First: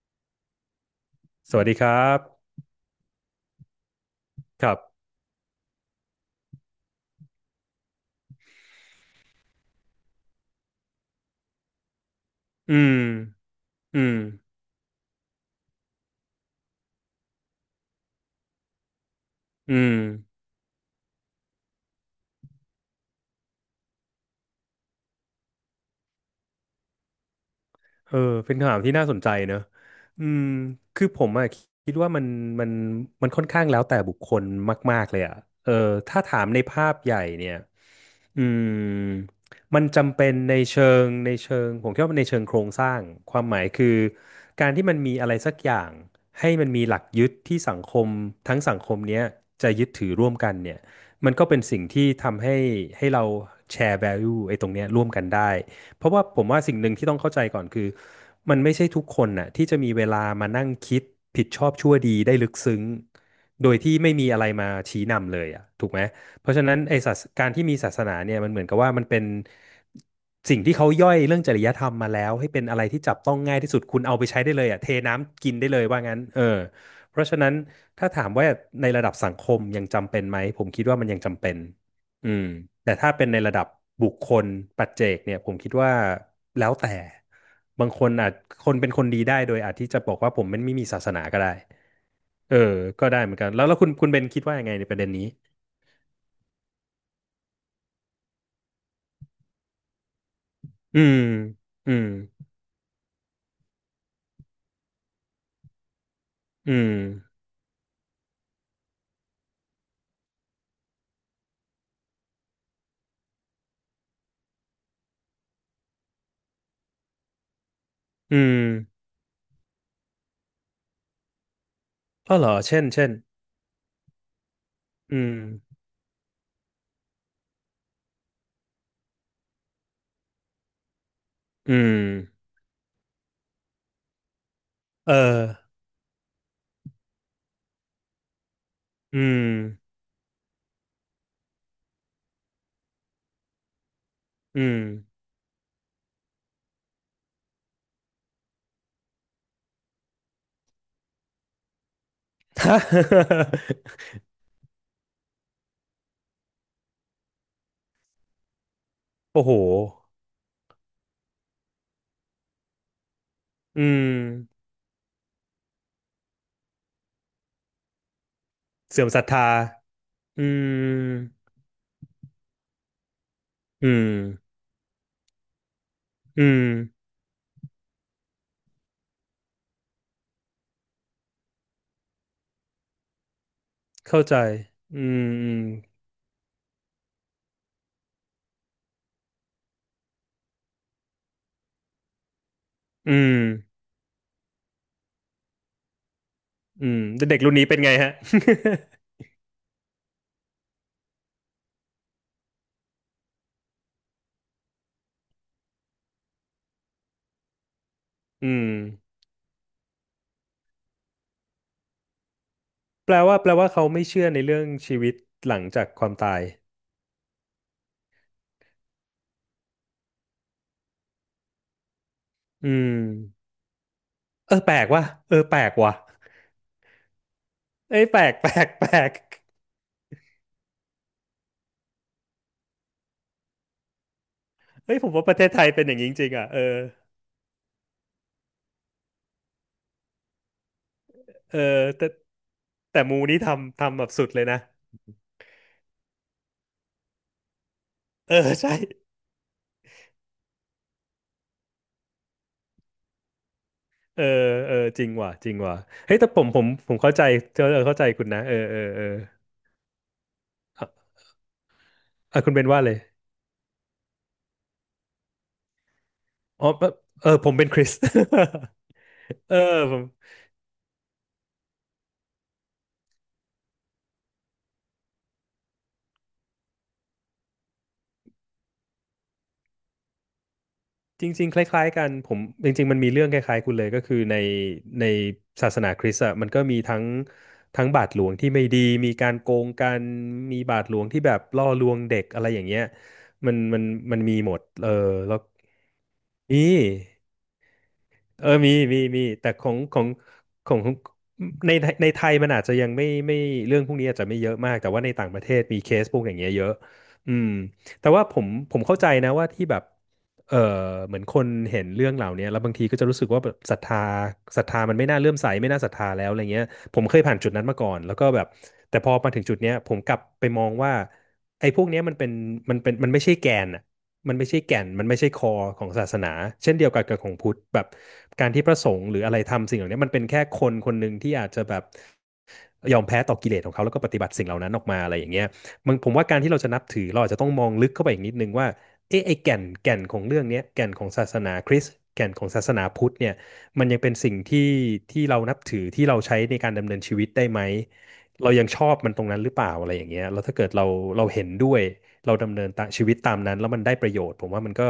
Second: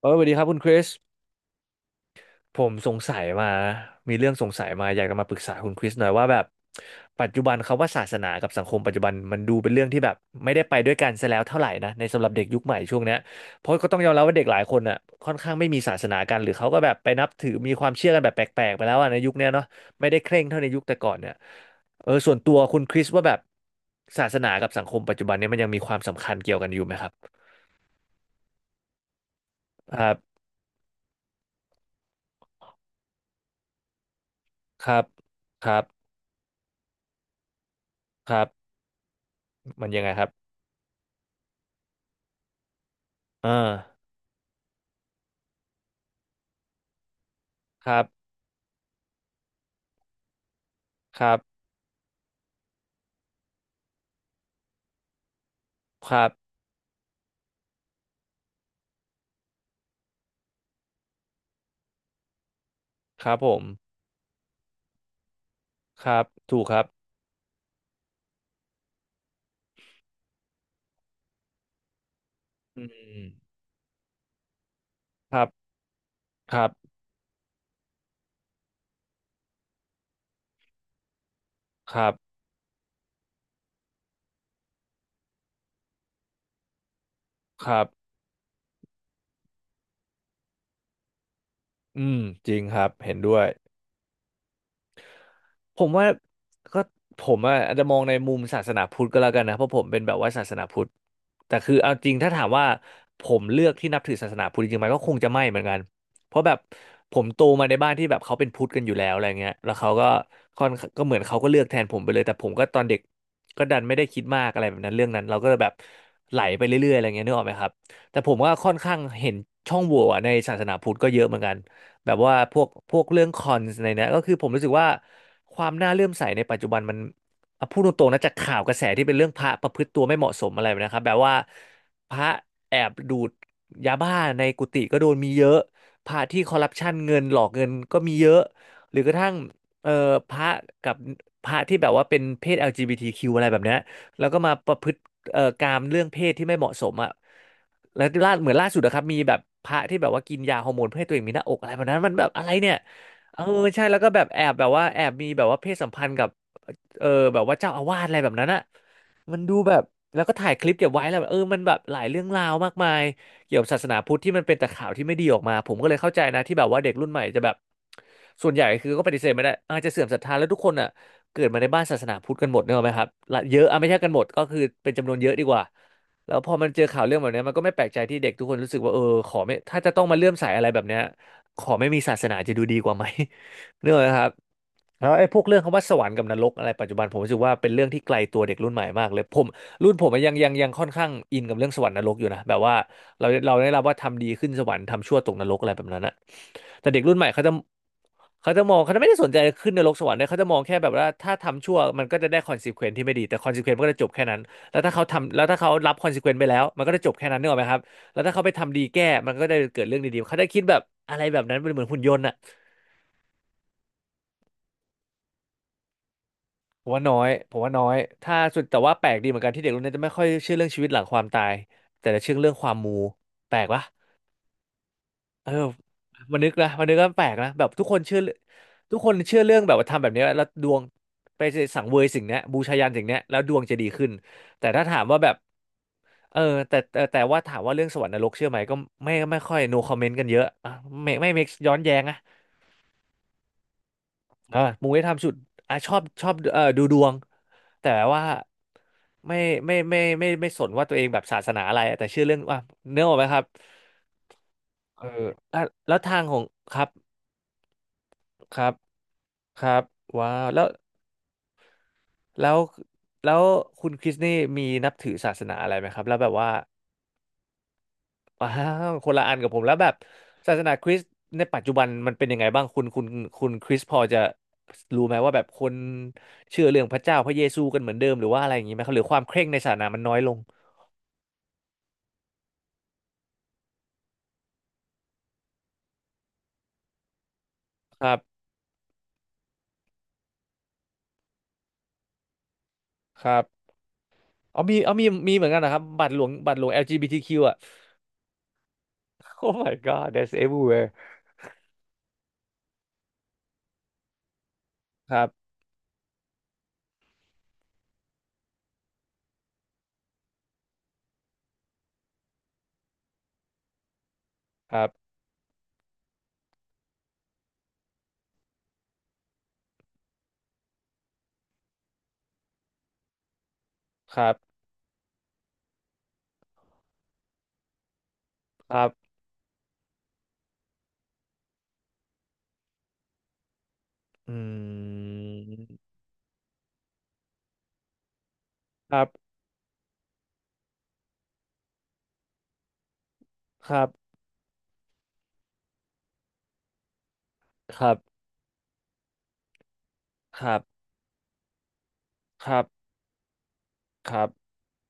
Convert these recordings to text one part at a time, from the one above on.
สวัสดีครับคุณคริสสวัสดีครับ ผมสงสัยมามีเรื่องสงสัคยรัมาอยากบ จะมาปรึกษาคุณคริสหน่อยว่าแบบปัจจุบันเขาว่าศาสนากับสังคมปัจจุบันมันดูเป็นเรื่องที่แบบไม่ได้ไปด้วยกันซะแล้วเท่าไหร่นะในสำหรับเด็กยุคใหอืม่ม ช่วงเนี้ยเพราะก็ต้อืองยอม มรับว่าเด็กหลายคนอ่ะค่อนข้างไม่มีศาสนากันหรือเขาก็แบบไปนับถือมีความเชื่อกันแบบแปลกๆไปแล้วอ่ะในยุคเนี้ยเนาะอืม ไม่ได้เคร่งเท่าในยุคแต่ก่อนเนี่ยส่วนตัวคุณคริสว่าแบบศาสนากับสังคมปัจจุบันเนี่ยมันยังมีความสำคัญเกี่ยวกันอยู่ไหมครับเออเป็นคำถามที่น่าสนใจเนอะครัอืบมคือผมอะคิดว่ามันมันค่อนข้างแล้วแต่บุคคลครัมาบกๆเลยอะคเออรับถ้าถามในภาพใหญ่เนี่ยคอืรับมมันมันยังไงจำคเป็รันบ ในเชิงผมคิดว่าในเชิงโครงสร้างความอ่าหมายคือการที่มันมีอะไรสักอย่างให้มันมีหลักยึดที่สังคครัมบ ทั้งสังคมเนี้ยจะยึดถือร่วมกันเนี่ยคมัรันบ ก็เป็นสิ่งที่ทำให้เราแชร์ value ไอ้ตรงเนี้ยร่วมกันได้ เพคราะว่ารัผมบ ว่าสิ่งหนึ่งที่ต้องเข้าใจก่อนคือมันไม่ใช่ทุกคนน่ะที่จะมีเวลามานั่งคิดผิดชอบชั่วดีได้ลึกซึ้งครับผม โดยที่ไม่มีอะไรมาชี้นำเลยอ่ะถูกไหมครับเพราะถูฉะกคนั้นรับไอ้ศาสการที่มีศาสนาเนี่ยมันเหมือนกับว่ามันเป็นสิ่งที่เขาย่อยเรื่องจริยธรรมมาแล้วให้เป็นอะอืไรที่จับมต้องง่ายที่สุดคุณเอาไปใช้ได้เลยอ่ะเทคน้ำรับกินได้เลยว่างั้นเออครับเพราะฉะนั้นถ้าถามว่าในระดับสังคมยังจำเป็นไหมผมคิดว่ามันยังจำเป็น ครับอืมแต่ถ้าเป็นในระดับบุคคลปัจเจกเนี่ยผมคิดว่าแล้วแต่ครับบางคนอาจคนเป็นคนดีได้โดยอาจที่จะบอกว่าผมมันไม่มีศาสนาก็ได้อืมจเอริองครับ ก็เห็นได้เหมืด้อนวย กันแล้วคุณเบนคิดว่ายังไงในประเด็นนี้ผมว่าก็ผมอะอาจจะมองในมุมศาสนาพุทธก็แล้วกันนะเพราะผมเป็นแบบว่าศาสนาพุทธอืมแต่คืออืเอาจมริงถ้าถามว่าผมเลือกที่นับถือศาสนาพุทธจริงๆไหมก็คงจะไม่เหมือนกันเพราะแบบอืมผมโตมาในบ้านที่แบบเขาเป็นพุทธกันอยู่แล้วอะไรเงี้ยแล้วเขาก็ค่อนก็เหมือนเขาก็เลือกแทนผมไปเลยแต่ผมก็ตอนเด็กก็ดันไม่ได้คิดมากอะไรแบบนั้นเรื่องนั้นเราก็แบบไหลไปเรื่อยๆอะไรเงี้ยนึกออกไหมครับแต่ผอืมว่ามค่อนข้างเห็นช่องโหว่อะในศาสนาพุทธก็เยอะเหมือนกัน แบบอ๋ว่าอเหรพอวกเช่นพวกเช่นเรื่องคอนในเนี้ยก็คือผมรู้สึกว่าอืมความน่าเลื่อมใสในปัจจุบันมันอ่ะพูดตรงๆนะจากข่าวกระแสที่เป็นเรื่องพระประพฤติตัวไม่เหมาะสมอะไรแบบนะครับแบบว่าอืมพระแอบดูดยาบ้าในกุฏิก็โดเอนมีเยออะพระที่คอร์รัปชันเงินหลอกเงินก็มีเยอะหรือกระอืทั่งมเอ่อพระกับพระที่แบบว่าเป็นเพศ LGBTQ อลจีบีทีคิวอะไรแบบเนี้ยแล้วก็มาอืปม ระพฤติกามเรื่องเพศที่ไม่เหมาะสมอ่ะ แล้วล่าเหมือนล่าสุดนะครับมีแบบพระที่แบบว่ากินยาฮอร์โมนเพื่อให้ตัวเองมีหน้าอกอะไรแบบนั้นมันแบบอะไร ฮเนี่ยเออะใช่แล้วก็แบบแอบแบบว่าแอบมีแบบว่าเพศสัมพันธ์กับเออแบบว่าเจ้าอาวาสอะไรแบบนั้นอะ มันโอ้โหดูแบบแล้วก็ถ่ายคลิปเก็บไว้แล้วแบบมันแบบหลายเรื่องราวมากมายเกี่ยวกับศาอืสนามพุทธที่มันเป็นแต่ข่าวที่ไม่ดีออกมาผมก็เลยเข้าใจนะที่แบบว่าเด็กรุ่นใหม่จะแบบส่วนใหญ่คือก็เสื่อปมฏิศรัทเสธธาไม่ได้อาจจะเสื่อมศรัทธาอืแล้วทุกคนอ่ะมเกิดมาในบ้านศาสนาพุทธกันหมดเนกอะไหมครับละเยอะอ่ะไม่อืใช่กัมนหมดก็คือเป็นจำนวนเยอะดีกว่าแล้วพอือม มันเจอข่าวเรื่องแบบเนี้ยมันก็ไม่แปลกใจที่เด็กทุกคนรู้สึกว่าขอไม่ถ้าจะต้องมาเลื่อมใสอะไรแบบเนี้ยขอไม่มีศาสนาจะดูดีกว่าไหม เนกอะไหมเข้าครับ ใจอืแล้วไอ้พวกเรื่องคำว่ามสวรรค์กับนรกอะไรปัจจุบันผมรู้สึกว่าเป็นเรื่องที่ไกลตัวเด็กรุ่นใหม่มากเลยผมรุ่นผมอะยังค่อนข้างอินกับเรื่องสวรรค์นรกอยู่นะแบบว่าอืเรามเราได้รับว่าทำดีขึ้นสวรรค์ทำชั่วตกนรกอะไรแบบนั้นอะอืมอืแต่เด็กรุ่นใหม่มเด็กเขาจะรุ่นนี้เป็นไงฮะ เขาจะมองเขาจะไม่ได้ สนใจขึ้นนรกสวรรค์เลยเขาจะมองแค่แบบว่าถ้าทำชั่วมันก็จะได้คอนซีเควนที่ไม่ดีแต่คอนซีเควนมันก็จะจบแค่นั้นแล้วถ้าเขาทำแล้วถ้าเขารับคอนซีเควนไปแล้วมันก็จะจบแค่นั้นนึกออกไหมครับแล้วถ้าเขาอืไปมทำดีแก้มันก็ได้เกิดเรื่องดีๆเขาจะคิดแบบอะไรแบบนั้นเป็นเหมือนหุ่นยนต์อะ แปลว่าแปลว่าเขาไม่เชื่อในเรื่องชีวิตหลังจากความตายผมว่าน้อยถ้าสุดแต่ว่าแปลกดีเหมือนกันที่เด็กรุ่นนี้จะไม่ค่อยเชื่อเรื่องชีวิตหลังความตายแต่จะเชื่อเรื่องคอืวามมมูแปลกปะเออแปลกว่ะเออเออแปลกว่ะมันนึกนะมันนึกก็แปลกนะแบบทุกคนเอ้ยเชื่แปอลก แปลกแปลทุกคกนเชื่อเรื่องแบบว่าทำแบบนี้แล้วดวงไปสังเวยสิ่งเนี้ยบูชายัญสิ่งเนี้ยแล้วดวงจะดีขึ้นแต่ถ้าเอ้ถายมผมว่าว่าแบปบระเทศไทยเป็นอย่างนี้จริงเอๆออ่ะเออแต่ว่าถามว่าเรื่องสวรรค์นรกเชื่อไหมก็ไม่ค่อย no comment กันเยอะอ่ะไม่ make เออย้อนแย้งแต่นะ แต่มูนี่ทำแบบสุดเลยเอนะอมูได้ทำชุดอ่ะชอบดูดวง แต่ว่าเออ ใช่ไม่ไม่สนว่าตัวเองแบบศาสนาอะไรแต่เชื่อเรื่องว่าเนื้อออกไหมครับเออเออจเออริงว่ะจริงแล้วว่ะแล้วเฮ้ยทางแต่ขผองมผมครับผมเข้าใจเออเข้าใจคุณนะเอคอรับเออเออครับว้าวอ่ะอ่ะคุแล้ณวเป็นว่าเลย แล้วคุณคริสนี่มีนับถือศาสนาอะไรไหมครับแล้วแบบว่า อ๋อแบบเออผมเป็นคริส อ้าวคนละอัน กับเอผอมแล้วแบผบมศาสนาคริสต์ในปัจจุบันมันเป็นยังไงบ้างคุณคริสพอจะรู้ไหมว่าแบบคนเชื่อเรื่องพระเจ้าพระเยซูกันเหมือนเดิมหรือว่าอะไรอย่างนี้ไหมครับหรือความเคร่งในศาสนามันน้อยลงจริงๆคล้ายๆกันผมจริงๆมันมีเรื่องคล้ายๆคุณเลยก็คือในในศาสนาคริสต์อะมันก็มีทั้งคบาทรัหลวงบที่ไม่ดีมีการโกงกันมีบาทหลวงที่แบบล่อลวงเด็กอะไรอย่างเงี้ยครับมันมันมีหมดเอามีเออเอามีมีแล้วเหมือนกันนะครับบัตรหลวง นี่ LGBTQ อลจีบีทีคิวอ่ะ เออมีมี แต่ Oh ขอ my งของ God that's ของ everywhere ของในไทยมันอาจจะยังไม่เรื่องพวกนี้อาจจะไม่เยอะมาก แต่ว่าในครัต่าบงประเทศมีเคสพวกอย่างเงี้ยเยอะอืมแต่ว่าผมเข้าใจนะว่าที่แบบเออเหมือนคนเห็นเรื่องเหล่านี้แล้วบางทีก็จะรู้สึกว่าแบบศรัทคธารัมันไม่บน่าเลื่อมใสไม่น่าศรัทธาแล้วอะไรเงี้ยผมเคยผ่านจุดนั้นมาก่อนแล้วก็แบบแต่พอมาถึงจุดเนี้ยผมกลับไปมองว่าไอ้พวกเนี้ยมันเป็นมันไม่ใช่แกนอะ ครัมับนไม่ใช่แก่น มันไม่ใช่คอของศาสนา เช่นเดียวกันกับของพุทธแบบการที่พคระรัสงฆ์บหรืออะไรทำสิ่งเหล่านี้มันเป็นแค่คนคนหนึ่งที่อาจจะแบบยอมแพ้ต่อกิเลสของเขาแล้วก็ปฏิบัติอืสิ่งเหล่านั้นออกมาอะไรอย่างเงี้ยมมันผมว่าการที่เราจะนับถือเราอาจจะต้องมองลึกเข้าไปอีกนิดนึงว่าครับเอ๊ะไอ้แก่นของเรื่องนี้แก่นของศาสนาคริสต์แก่นของศาสนาพุทธเนี่ยครัมันบยังเป็นสิ่งที่เรานับถือที่เราใช้ในการดำเนินชีวิตได้ไหมครับเรายังชอบมันตรงนั้นหรือเปล่าอะไรอย่างเงี้ยแล้ควรัถ้าเกิดบเราเห็นด้วย เราคดำรัเนิบนตามชีวิตตามนั้นแล้วมันได้ประโยชน์ผมว่ามันก็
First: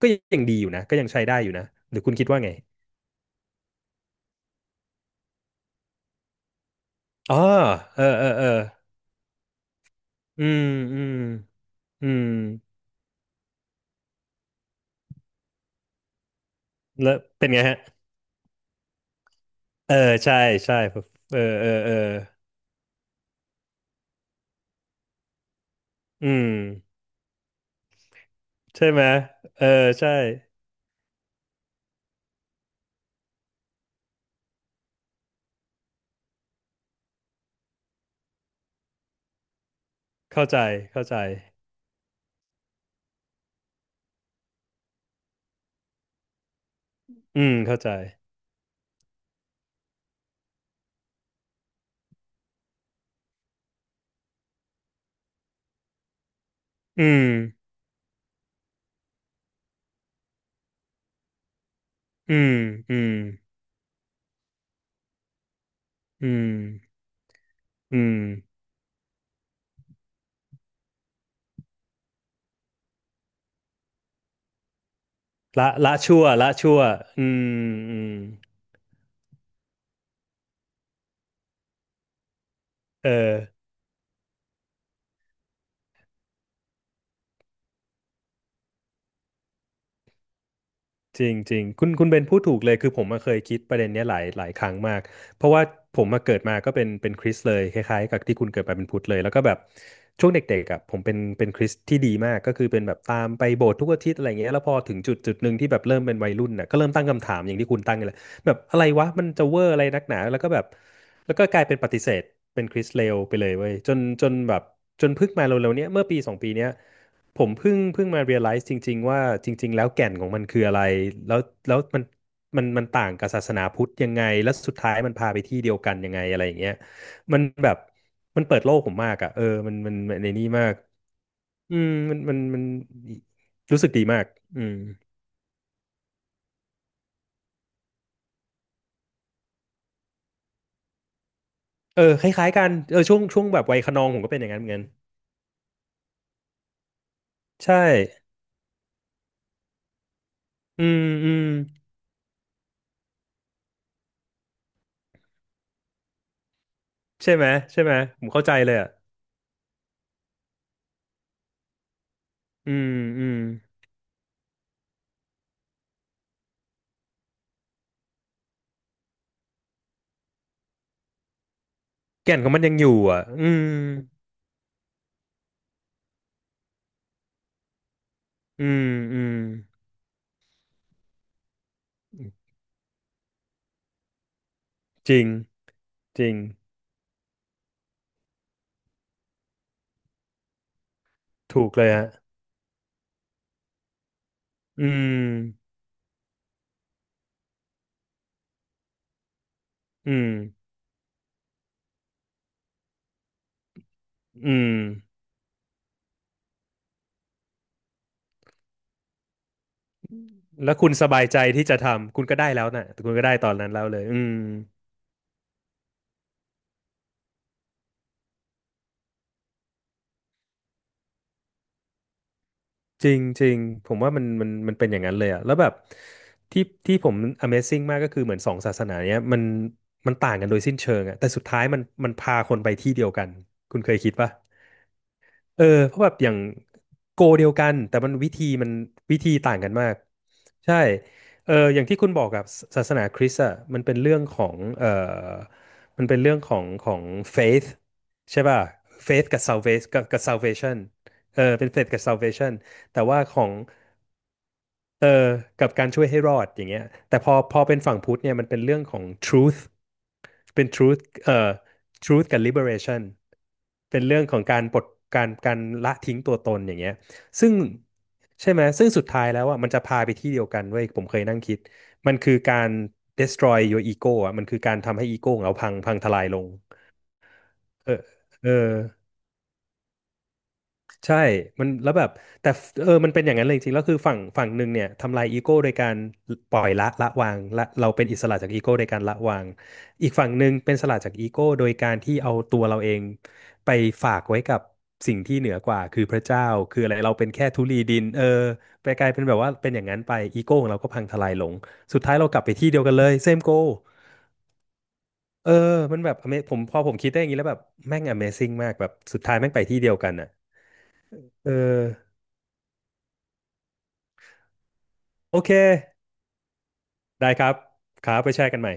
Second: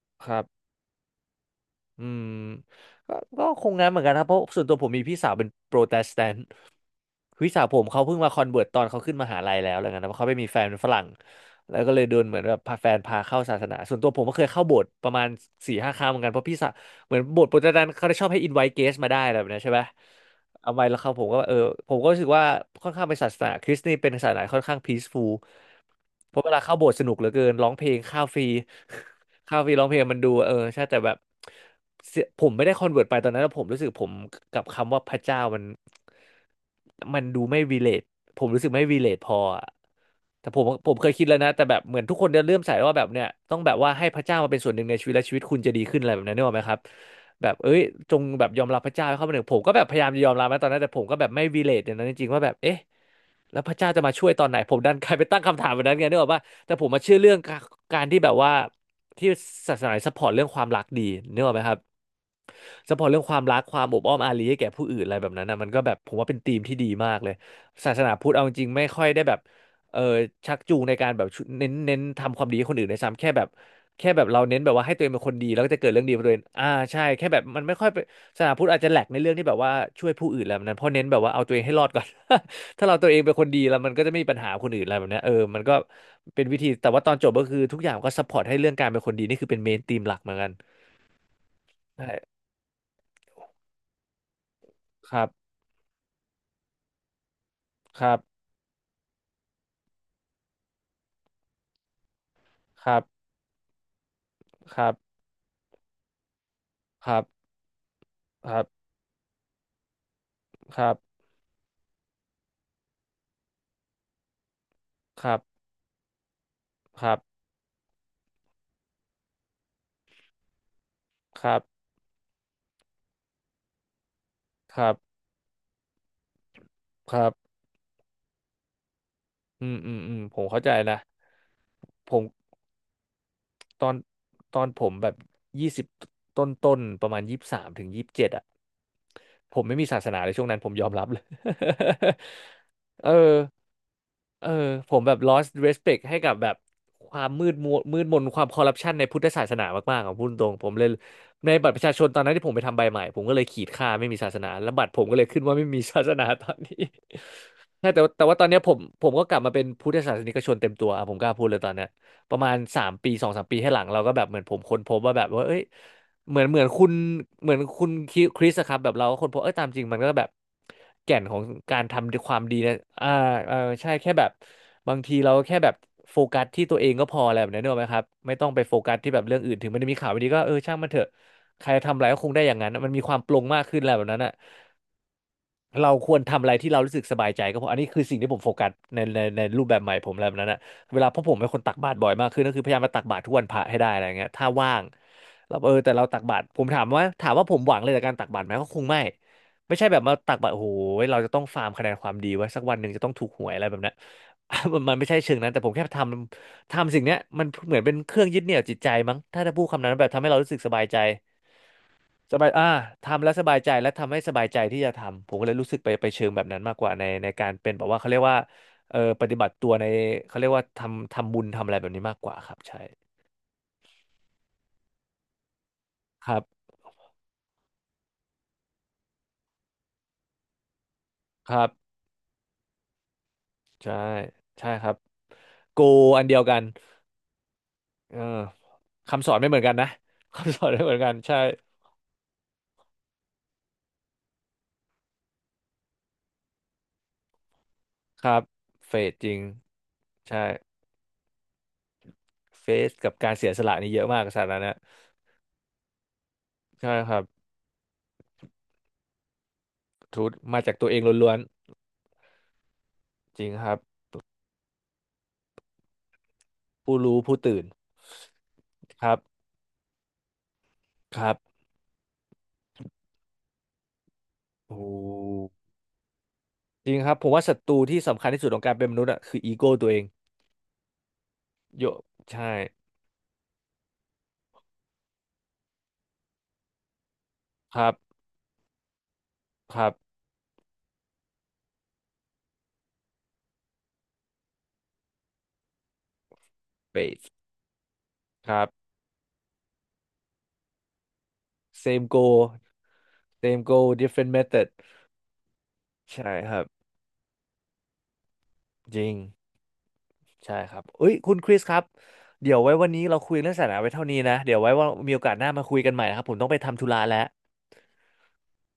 ก็ครัยังดีอบ ยู่นะก็ยังใช้ได้อยู่นะหรืออืคุณมคิดว่าไงก็คงงั้นเหมือนกันครับเพราะส่วนตัวผมมีพี่สาวเป็นโปรเตสแตนต์อ๋อพี่สาวผมเอเขาอเพิ่งเออมาคอเอนอเวิร์ตตอนเขาขึ้นมหาลัยแล้วอะไรเงี้ยนะเพราะเขาไม่อืมีแฟมนเป็นฝอืรั่งมแล้วก็เลยอืโดมนเหมือนแบบพาแฟนพาเข้าศาสนาส่วนตัวผมก็เคยเข้าโบสถ์ประมาณ4-5 ครั้งเหมือนกันเพราะพี่สาวเหแล้มืวอนโบสเป็นถ์โปรไงเตสฮะแตนต์เขาได้ชอบให้อินไวท์เกสมาได้อะไรแบบนี้ใช่ไหม เออใช่เอาใช่ไว้แล้วครับผมเอก็อเออเออเอผอมก็รู้สึกว่าค่อนข้างเป็นศาสนาคริสต์นี่เป็นศาสนาค่อนข้างพีซฟูลอืเพราะเวมลาเข้าโบสถ์สนุกเหลือเกินร้องเพลงข้าวฟรี ใช่ไหม ข้าวเออฟรีร้องเพลงใช่มันดูเออใช่แต่แบบเสียผมไม่ได้คอนเวิร์ตไปตอนนั้นแล้วผมรู้สึกผมกับคำว่าพระเจ้ามัน มันดูไม่ relate ผมรู้สึกไม่ relate พออะเข้าแต่ใจผมเข้าเคยใจคิดแล้วนะแต่แบบเหมือนทุกคนจะเริ่มใส่ว่าแบบเนี่ยต้องแบบว่าให้พระเจ้ามาเป็นส่วนหนึ่งในชีวิตและชีวิตคุณจะดีขึ้นอะไรแบบนั้นนึกออกไหมครับ อืแบมบเอ้เข้ายใจจงแบบยอมรับพระเจ้าให้เข้ามาหนึ่งผมก็แบบพยายามจะยอมรับนะตอนนั้นแต่ผมก็แบบไม่ relate อย่างนั้นจริงๆว่าแบบเอ๊ะแล้วพระเจ้าจะมาช่วยตอนไหนผมดันกลายไปตั้งคำถามแบบนั้นไงนึกออกป่ะแต่ผมมาอืเชื่อมเรื่องการที่แบบว่าที่ศาสนาซัพพอร์ตเรื่องความรักดีนึกออกไหมครับ อืมซัอืพพอร์ตมเรื่องความรักความอบอ้อมอารีให้แก่ผู้อื่นอะไรแบบนั้นนะมันก็แบบผมอืว่าเป็นมธีมที่ดีมากเลยศาอืสนามพุทธเอาจริงๆไม่ค่อยได้แบบเออชักจูงในการแบบชุเน้นทำความดีให้คนอื่นในซ้ำแค่แบบเราเน้นแบบว่าให้ตัวเองเป็นคนดีแล้วละก็จะเกิดละเรื่องดีกัชั่บวตัวเองละอ่าชั่วใช่แค่อืแบบมันมไม่ค่อยอืเป็นมศาสนาพุทธอาจจะแหลกในเรื่องที่แบบว่าช่วยผู้อื่นแล้วนั้นเพราะเน้นแบบว่าเอาตัวเองให้รอดก่อน ถ้าเราตัเอวเองเป็นอ คนดีแล้วมันก็จะไม่มีปัญหาคนอื่นอะไรแบบเนี้ยเออมันก็เป็นวิธีแต่ว่าตอนจบก็คือทุกอย่างก็ซัพพอร์ตให้เรื่องการเป็นคนดีนี่คือเป็นเมนธีมหลักเหมือนกันจริงจริงคุณใช่คุณเบนพูดถูกเลยคือผมมาเคยคิดประเด็นเนี้ยหลายครั้งมากครับเพราะว่าผมมาเกิดมาก็เป็นคริสต์เลยคคล้ายๆรักับ บที่คุณเกิดมาเป็นพุทธเลยแล้วก็แบบช่วงเด็กๆอ่ะผมเป็นคริสต์ที่ดีมากก็คือเป็นคแบรับบตามไปโบสถ์ทุกอาทิตย์อะไรเงี้ยแล้วพอครัถึบ งจุดหนึ่งที่แบบเริ่มเป็นวัยรุ่นน่ะก็เริ่มตั้คงรัคำถามบ อย่างที่คุณตั้งเลยคแบบรับ อะไรวะมันจะเวอร์อะไรนักหนาแล้วก็แบบครับ แล้วก็กลายเป็นปฏิเสธเป็นคริสต์เลวไปเลยเว้ยจนแบบจนคเพิ่งรับ มาเร็วๆเนี้ยเมื่อปีสองปีเนี้ย ครับ ผมเพิ่งมา realize จริงๆว่าจริงๆแล้วแก่นของมันคืออะไรแล้วครับ แล้วมันมันต่างกับศาสนาพุทธยังไงแล้วสุคดรัท้าบ ยมันพาไปที่เดียวกันยังไงอะไรอย่างเงี้ยครับมันแบบมันเปิดโลกผมมากอ่ะเอออืมัมนอืมันมอืมันมในผมนี้เข้ามาใจกนะอืมผมันมันม มันรู้ตสึอกนดีมากตออืนมผมแบบยี่สิบต้นต้นๆประมาณ23-27อ่ะผมไม่มีศาสนาเลยช่วงนั้นผมยอมรับเลย เออคล้ายๆกันเอ อเออช่วงแบบวัยคะนองผมก็เป็นอเออย่างนั้นเหมือนกันผมแบบ lost respect ให้กับแบบความมืดมัใช่วมืดมนความคอร์รัปชันในพุทธศาสนามากๆของพูดตรงผมเลอืยมอืมในบัตรประชาชนตอนนั้นที่ผมไปทำใบใหม่ผมก็เลยขีดค่าไม่มีศาสนาแล้วบัตรผมก็เลยขึ้นว่าไม่มีศาสนาตอนนี้ ใช่ไหม ใช่ใช่ไหมแต่ว่าผแต่มว่าตเข้าอนใจเนี้ยผเลยมอ่ะผมก็กลับมาเป็นพุทธศาสนิกชนเต็มตัวอ่ะผมกล้าพูดเลยตอนเนี้ย ประมาณอืสามมปีอืสองมสามปีให้หลังเราก็แบบเหมือนผมค้นพบว่าแบบว่าเอ้ยเหมือนเหมือนคุณเหมือนคุณคริสอะครับแบบเราก็ค้นพบเอ้ยตามจริงมันก็แบบแก่นของการทำคแก่วานมของดีมันยันะงอยู่อ่าอ่ะอืเออมใช่แค่แบบบางทีเราก็แค่แบบโฟกัสที่ตัวเองก็พออะไรแบบนี้นเนกอะไหมครับไม่ต้องไปอืโฟมกัสที่อืแบบม เรื่องอื่นถึงมันจะมีข่าวไม่ดีก็เออช่างมันเถอะใครทำอะไรก็คงได้อย่างนั้นมันมีความปลงมากขึ้นอะไรแบบนั้นอะ จริงเราควรจริงทำอะไรที่เรารู้สึกสบายใจก็พออันนี้คือสิ่งที่ผมโฟกัสในรูปแบบใหม่ผมแบบนั้นนะเวลาเพราะผมเป็นคนถูตักกเลยบาตรฮะบ่อยมากขึ้นก็คือพยายามมาตักบาตรทุกวันพระให้ได้อะไรเงี้ยถ้าว่างอืมเราเออแต่เราตักบาตรผมถามว่าผมหวังเลยจากการตักบาตรไหมก็คงไม่ไม่ใช่แบบอืมามตักบาตรโอ้โหเราจะต้องฟาร์มคะแนนความดีไว้สักวันหนึ่งจะต้องถูกหวยอะไรแบบนั้น อื มมันไม่ใช่เชิงนั้นแต่ผมแค่ทำสิ่งเนี้ยมันเหมือนเป็นเครื่องยึดเหนี่ยวจิตใจมั้งถ้าจะพูดคำนั้นแบบทำให้เรารู้สึกสแล้วบายคุณใจ สบายใจที่จะทำคุณสก็ได้บายแล้วน่ะคุณทำก็แล้ได้วสตอบานยนั้ใจนแล้วและเลยทำอืให้สมบายใจที่จะทำ ผมก็เลยรู้สึกไปเชิงแบบนั้นมากกว่าในการเป็นแบบว่าเขาเรียกว่าปฏิบัติตัวในเขาเรียกว่าทำบุญทำอะไรแบบนี้มากกว่าครับใช่จริงจริงผมว่ามันเป็นอย่างนั้นเลยอะแล้วแบบครัที่บที่ผม Amazing มากก็คือเหมือนสองศาสนาเนี้ยมันต่างกันโดยสิ้นเชิงอะแต่สุดคท้ายรัมันบมันพาคนไปที่เดียวกันคุณเคใช่ยคิดปะ ใช่ครับเออโกเพราะแบบอันอย่าเดีงยวกันโกเดียวกันแต่มันเออวิธีมันวิคำสธีอนไม่เหต่ามืงอนกักันนนะ มาก คำสอนใช่ไม่เหมือนกันใช่เอออย่างที่คุณบอกกับศาสนาคริสต์อ่ะมันเป็นเรื่องของมันเป็นเรื่องของของ faith ครัใช่บป่ะ เฟส faith จริกังบ salvation กับ ใช่ salvation เออเป็น faith กับ salvation เฟสแต่กับว่ากาขรอเสียง สละนี่เยอะมากศาสตร์นั้นนะเออกับการช่วยให้รอดอย่างเงี้ยใช่คแต่รับพอเป็นฝั่งพุทธเนี่ยมันเป็นเรื่องของ truth ทุตมาเป็น จากตัวเอ truth งล้วเอ่อ น truth กับ liberation ๆจริงครับเป็นเรื่องของการปลดการละทิ้งตัวตนอย่างเงี้ยผู้รู้ผู้ซึ่งตื่นใช่ไหม ซึ่งคสุดรับท้ายแล้วอ่ะมันจะพาไปที่เดียวกันเว้ยผมเคคยรับ นั่งคิดมันคือการ destroy your ego อ่ะมันคือการโอ้ทำให้อีโก้ของเราพังทลายลงจริงครับผมว่าศัตรูเอที่อสำคัญที่สุเอดอ ของการเป็นมนุษย์อะคืออีโก้ตัวเองใช่มันโยแล้วแบบแต่ใช่ฟเออมันเป็นอย่างนั้นเลยจริงๆแล้วคือฝั่งหนึ่งเนี่ยทำลายอีโก้โดยการปล่อยละวางคเรารัเป็นอิบสระจากอีโก้โดยการละวางครับอีกฝั่งหนึ่งเป็นอิสระจากอีโก้โดยการที่เอาตัวเราเองไปฝากไว้กับสิ่งที่เหนือกว่าคือพระเจ้าคืออะไรเบเราสเป็นแค่ธุลีดินเออครับ ไปกลายเป็นแบบว่าเป็นอย่างนั้นไปอีโก้ของเราก็พังทลายลงสุด same ท้ายเรากลับไป goal ที่เดียวกันเลยเซมโก same goal different method เออมันแบบ ใช่ คผรัมบพอผมคิดได้อย่างนี้แล้วแบบแม่ง Amazing มากแบบจริงสุดท้ายแม่งไปที่เดียวกันอ่ะใช่ครับเอ้ยคุณคเอริสครับอเดี๋ยวไว้วันนี้เราคุยเรื่องศาสนาไว้เท่านี้นะเดี๋ยวไว้ว่ามีโอกาสโอหน้าเค มาคุยกันใหม่นะครับผมต้องไปทำธุระแล้วได้ครับครับไปแชร์กันใหม่